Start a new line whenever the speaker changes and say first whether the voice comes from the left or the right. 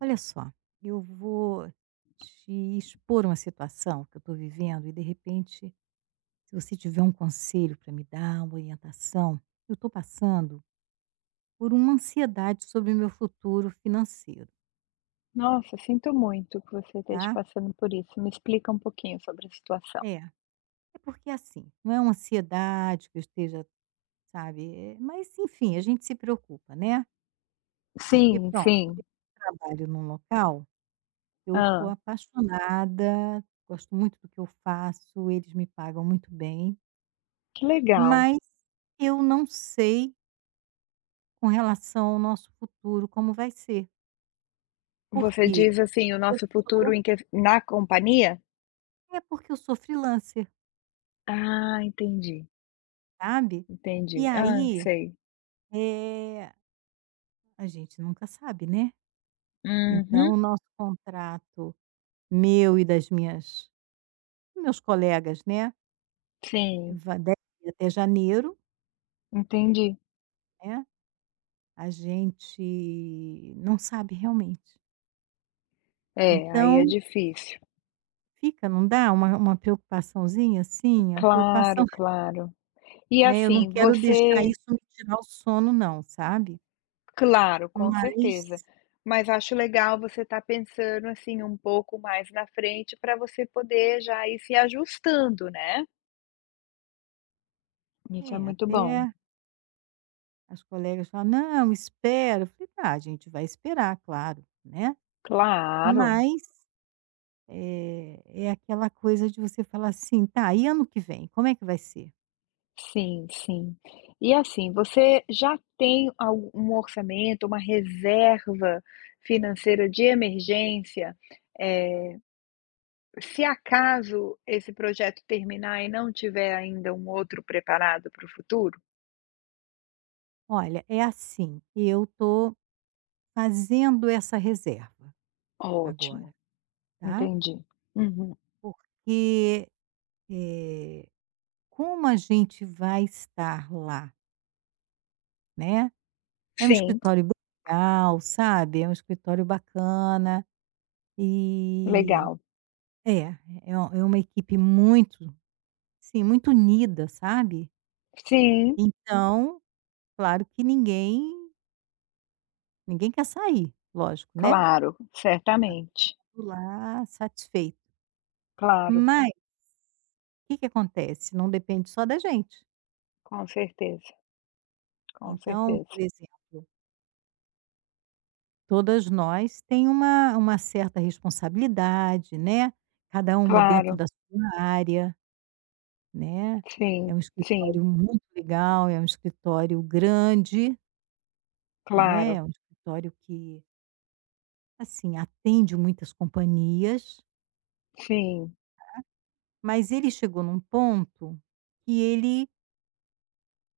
right: Olha só, eu vou te expor uma situação que eu estou vivendo e, de repente, se você tiver um conselho para me dar, uma orientação, eu estou passando por uma ansiedade sobre o meu futuro financeiro,
left: Nossa, sinto muito que você esteja
right: tá?
left: passando por isso. Me explica um pouquinho sobre a situação.
right: É, é porque assim, não é uma ansiedade que eu esteja, sabe? Mas, enfim, a gente se preocupa, né? Porque,
left: Sim,
right: pronto,
left: sim.
right: eu trabalho num local, eu estou
left: Ah,
right: apaixonada, gosto muito do que eu faço, eles me pagam muito bem.
left: que legal.
right: Mas eu não sei com relação ao nosso futuro como vai ser,
left: Você
right: porque
left: diz, assim, o
right: eu
left: nosso futuro
right: sou
left: em que na companhia?
right: é porque eu sou freelancer,
left: Ah, entendi,
right: sabe. E
left: entendi. Ah,
right: aí,
left: sei.
right: eh, a gente nunca sabe, né. Então
left: Uhum.
right: o nosso contrato, meu e das minhas meus colegas, né,
left: Sim,
right: va deve ir até janeiro,
left: entendi.
right: né, a gente não sabe realmente.
left: É, aí é
right: Então
left: difícil.
right: fica, não dá uma preocupaçãozinha, assim, a preocupação.
left: Claro, claro. E,
right: Né, eu não
left: assim,
right: quero deixar
left: você.
right: isso me tirar o sono não, sabe.
left: Claro, com certeza.
right: Mas
left: Mas acho legal você estar pensando, assim, um pouco mais na frente para você poder já ir se ajustando, né. Isso é
right: é,
left: muito bom.
right: até as colegas falam: "Não, espera", eu falei: "Tá, a gente vai esperar, claro", né.
left: Claro.
right: Mas, é aquela coisa de você falar assim: "Tá, e ano que vem, como é que vai ser?".
left: Sim, sim. E, assim, você já tem algu um orçamento, uma reserva financeira de emergência? Eh, Se acaso esse projeto terminar e não tiver ainda um outro preparado para o futuro?
right: "Olha, é assim, eu tô fazendo essa reserva
left: Ótimo,
right: agora, tá,
left: entendi. Uhum.
right: porque, eh, como a gente vai estar lá, né". É um
left: Sim.
right: escritório bem legal, sabe, é um escritório bacana e
left: Legal.
right: é, uma equipe muito, sim muito unida, sabe.
left: Sim,
right: Então, claro que ninguém quer sair, lógico, né,
left: claro,
right: tá
left: certamente.
right: tudo lá satisfeito.
left: Claro,
right: Mas o que que acontece, não depende só da gente.
left: com certeza, com
right: Então,
left: certeza.
right: por exemplo, todas nós tem uma certa responsabilidade, né, cada uma dentro
left: Claro,
right: da sua área. Né, é
left: sim,
right: um
left: sim,
right: escritório muito legal, é um escritório grande, né,
left: claro,
right: é um escritório que, assim, atende muitas companhias,
left: sim,
right: mas ele chegou num ponto que ele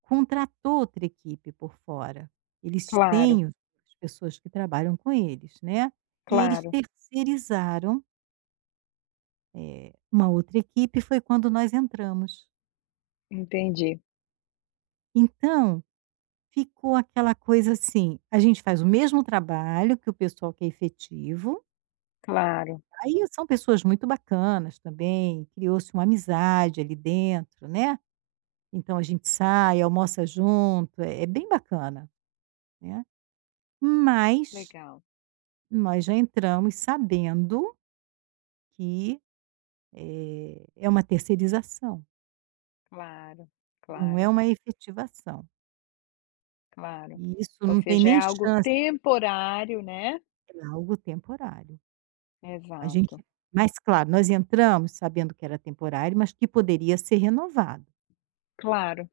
right: contratou outra equipe por fora. Eles
left: claro,
right: têm os as pessoas que trabalham com eles, né, e eles
left: claro,
right: terceirizaram, uma outra equipe, foi quando nós entramos.
left: entendi,
right: Então ficou aquela coisa assim, a gente faz o mesmo trabalho que o pessoal que é efetivo,
left: claro,
right: aí são pessoas muito bacanas também, criou-se uma amizade ali dentro, né, então a gente sai, almoça junto, é é bem bacana, né. Mas
left: legal,
right: nós já entramos sabendo que, é uma terceirização,
left: claro,
right: não é
left: claro,
right: uma efetivação,
left: claro.
right: e isso
left: Ou
right: não tem
left: seja, é
right: nem
left: algo
right: chance,
left: temporário, né.
right: é algo temporário. A gente
left: Exato,
right: mas claro, nós entramos sabendo que era temporário, mas que poderia ser renovado,
left: claro.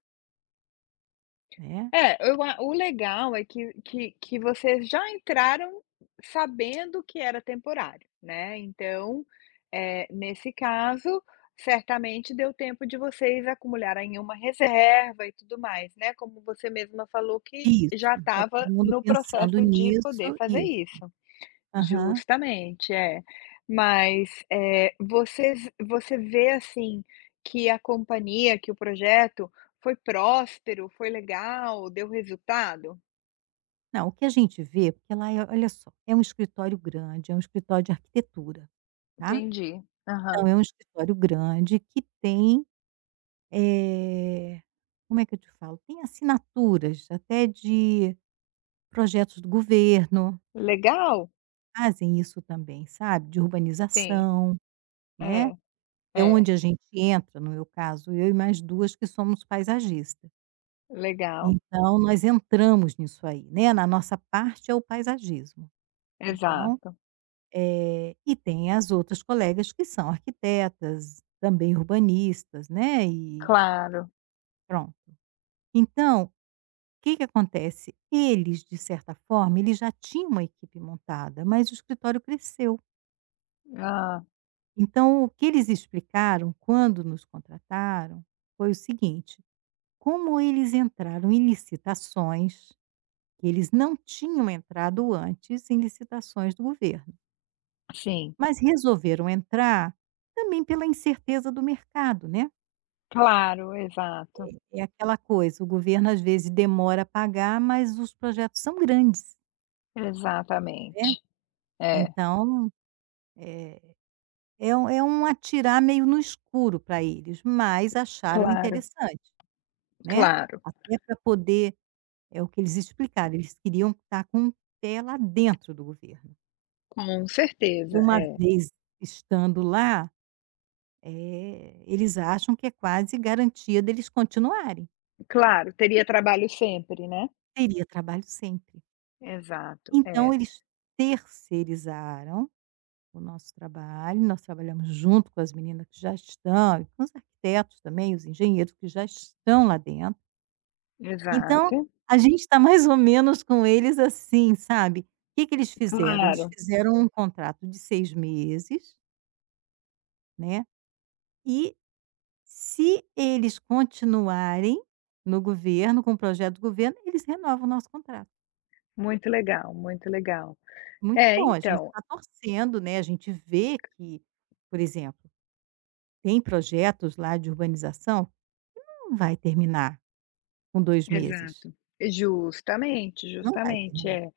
right: né.
left: É, eu a o legal é que vocês já entraram sabendo que era temporário, né, então, nesse caso, certamente deu tempo de vocês acumularem uma reserva e tudo mais, né, como você mesma falou que já
right: Isso, tá todo
left: estava
right: mundo
left: no
right: pensando
left: processo de poder
right: nisso,
left: fazer
right: isso.
left: isso.
right: Aham.
left: Justamente, é. Mas, você vê, assim, que a companhia, que o projeto foi próspero, foi legal, deu resultado?
right: Não, o que a gente vê porque lá é olha só, é um escritório grande, é um escritório de arquitetura, tá.
left: Entendi. Aham.
right: Então é um escritório grande que tem, eh, como é que eu te falo? Tem assinaturas até de projetos do governo,
left: Legal?
right: fazem isso também, sabe, de
left: Sim,
right: urbanização, né.
left: é,
right: É
left: é,
right: onde a gente entra, no meu caso, eu e mais 2 que somos paisagistas.
left: legal,
right: Então nós entramos nisso aí, né, na nossa parte é o paisagismo. Então,
left: exato.
right: e tem as outras colegas que são arquitetas, também urbanistas, né, e
left: Claro.
right: pronto. Então, o que que acontece? Eles, de certa forma, eles já tinham uma equipe montada, mas o escritório cresceu.
left: Hã.
right: Então o que eles explicaram quando nos contrataram foi o seguinte: como eles entraram em licitações, que eles não tinham entrado antes em licitações do governo,
left: Sim,
right: mas resolveram entrar também pela incerteza do mercado, né.
left: claro, exato,
right: É aquela coisa, o governo às vezes demora a pagar, mas os projetos são grandes, né.
left: exatamente. É,
right: Então, eh, é um atirar meio no escuro para eles, mas acharam
left: claro,
right: interessante, né,
left: claro,
right: até para poder é o que eles explicaram, eles queriam estar com o pé lá dentro do governo.
left: com
right: E
left: certeza,
right: uma
left: é.
right: vez estando lá, eles acham que é quase garantia deles continuarem.
left: Claro, teria trabalho sempre, né?
right: Teria trabalho sempre.
left: Exato,
right: Então
left: é,
right: eles terceirizaram o nosso trabalho, nós trabalhamos junto com as meninas que já estão e com os arquitetos também, os engenheiros que já estão lá dentro. Então,
left: exato,
right: a gente está mais ou menos com eles assim, sabe. Que eles fizeram? Eles
left: claro,
right: fizeram um contrato de 6 meses, né, e se eles continuarem no governo, com o projeto do governo, eles renovam o nosso contrato.
left: muito legal, muito legal.
right: Muito
left: É,
right: bom, a gente
left: então,
right: está torcendo, né, a gente vê que, por exemplo, tem projetos lá de urbanização, não vai terminar com 2 meses,
left: exato, justamente,
right: não vai
left: justamente,
right: terminar.
left: é.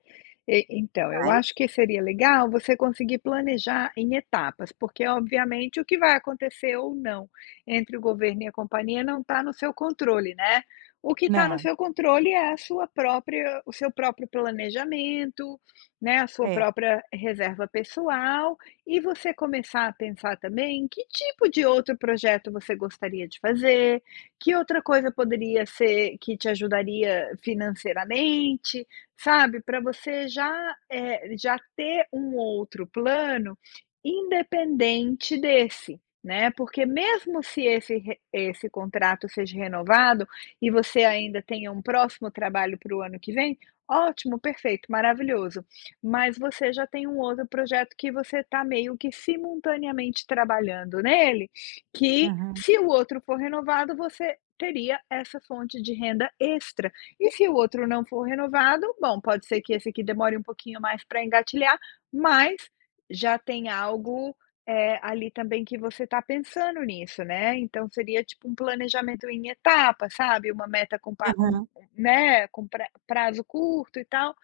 left: E então, eu
right: Mas
left: acho que seria legal você conseguir planejar em etapas, porque obviamente o que vai acontecer ou não entre o governo e a companhia não está no seu controle, né. O que está no
right: não.
left: seu controle é a sua própria o seu próprio planejamento, né, a sua
right: É.
left: própria reserva pessoal e você começar a pensar também em que tipo de outro projeto você gostaria de fazer, que outra coisa poderia ser que te ajudaria financeiramente. Sabe, para você já, já ter um outro plano independente desse, né, porque mesmo se esse contrato seja renovado e você ainda tenha um próximo trabalho para o ano que vem, ótimo, perfeito, maravilhoso, mas você já tem um outro projeto que você está meio que simultaneamente trabalhando nele, que
right: Aham.
left: se o outro for renovado, você teria essa fonte de renda extra. E se o outro não for renovado, bom, pode ser que esse aqui demore um pouquinho mais para engatilhar, mas já tem algo, ali também que você está pensando nisso, né. Então seria tipo um planejamento em etapa, sabe, uma meta com pa um
right: Aham.
left: um, né, com prazo curto e tal,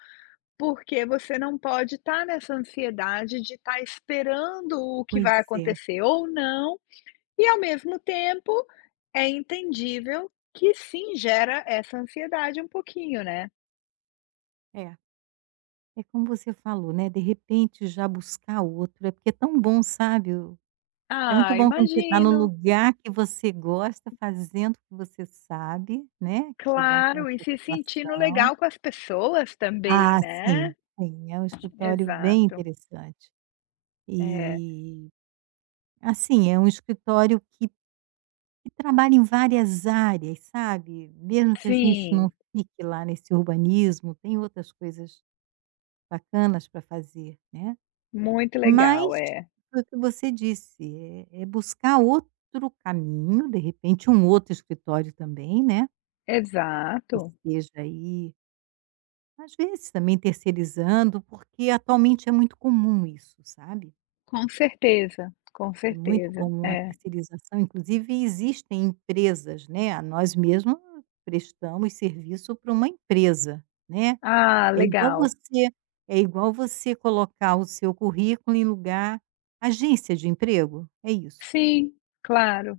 left: porque você não pode estar nessa ansiedade de estar esperando o que
right: Pois
left: vai
right: é.
left: acontecer ou não, e ao mesmo tempo, é entendível que sim gera essa ansiedade um pouquinho, né.
right: É. É como você falou, né, de repente já buscar outro, é porque é tão bom, sabe, é muito
left: Ah,
right: bom quando você está no
left: imagino,
right: lugar que você gosta, fazendo o que você sabe, né, que te dá aquela
left: claro, e se sentindo
right: satisfação.
left: legal com as pessoas também,
right: Ah,
left: né.
right: sim, sim, é um escritório bem
left: Exato,
right: interessante.
left: é.
right: E, assim, é um escritório que trabalha em várias áreas, sabe, mesmo que a gente não
left: Sim,
right: fique lá nesse urbanismo, tem outras coisas bacanas para fazer, né.
left: muito legal,
right: Mas
left: é.
right: foi o que você disse, é buscar outro caminho, de repente um outro escritório também, né, que
left: Exato,
right: esteja aí, às vezes também terceirizando, porque atualmente é muito comum isso, sabe.
left: com
right: É muito
left: certeza,
right: comum a
left: é.
right: terceirização, inclusive existem empresas, né, a nós mesmos prestamos serviço para uma empresa, né.
left: Ah,
right: É igual
left: legal.
right: você É igual você colocar o seu currículo em lugar agência de emprego, é isso.
left: Sim, claro,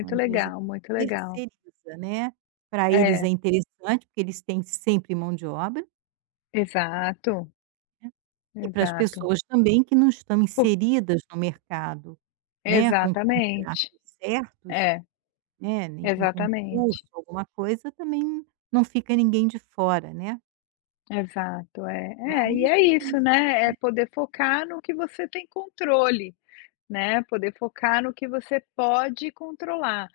right: É uma empresa
left: legal, muito
right: que
left: legal.
right: terceiriza, né. Para eles é
left: É,
right: interessante, porque eles têm sempre mão de obra.
left: exato,
right: É. E para as
left: exato.
right: pessoas também que não estão inseridas no mercado, né, com contratos
left: Exatamente.
right: certos,
left: É,
right: né, nem com concurso,
left: exatamente.
right: alguma coisa, também não fica ninguém de fora, né.
left: Exato, é.
right: Mas
left: É, e é
right: é isso,
left: isso, né, é
right: é.
left: poder focar no que você tem controle, né, poder focar no que você pode controlar,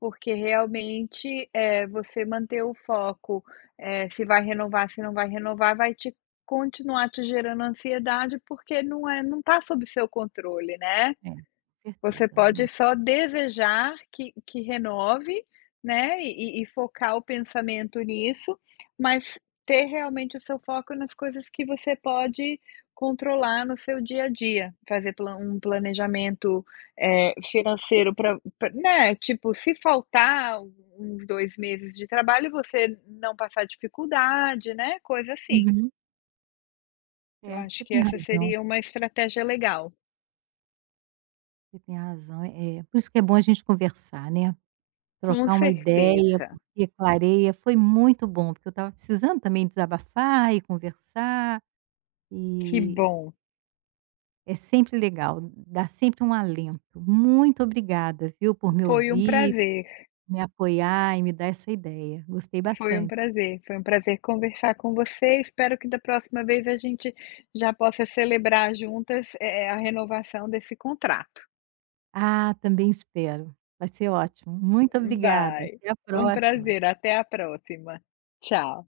left: porque realmente, é você manter o foco, se vai renovar, se não vai renovar, vai te continuar te gerando ansiedade, porque não está sob seu controle, né.
right: É, com
left: Você
right: certeza.
left: pode
right: Não.
left: só desejar que renove, né, e focar o pensamento nisso, mas ter realmente o seu foco nas coisas que você pode controlar no seu dia a dia. Fazer plan um planejamento, financeiro para, né, tipo, se faltar uns 2 meses de trabalho, você não passar dificuldade, né, coisa assim.
right: Uhum.
left: Eu
right: É,
left: acho
right: você
left: que
right: tem
left: essa
right: razão,
left: seria uma estratégia legal.
right: você tem razão. Por isso que é bom a gente conversar, né.
left: Com
right: Trocar uma ideia,
left: certeza,
right: porque clareia. Foi muito bom, porque eu estava precisando também desabafar e conversar,
left: que
right: e
left: bom.
right: é sempre legal, dá sempre um alento. Muito obrigada, viu, por me
left: Foi um
right: ouvir,
left: prazer,
right: me apoiar e me dar essa ideia. Gostei bastante.
left: foi um prazer conversar com você. Espero que da próxima vez a gente já possa celebrar juntas, a renovação desse contrato.
right: Ah, também espero. Vai ser ótimo. Muito obrigada.
left: Vai,
right: Até a
left: um
right: próxima.
left: prazer, até a próxima. Tchau.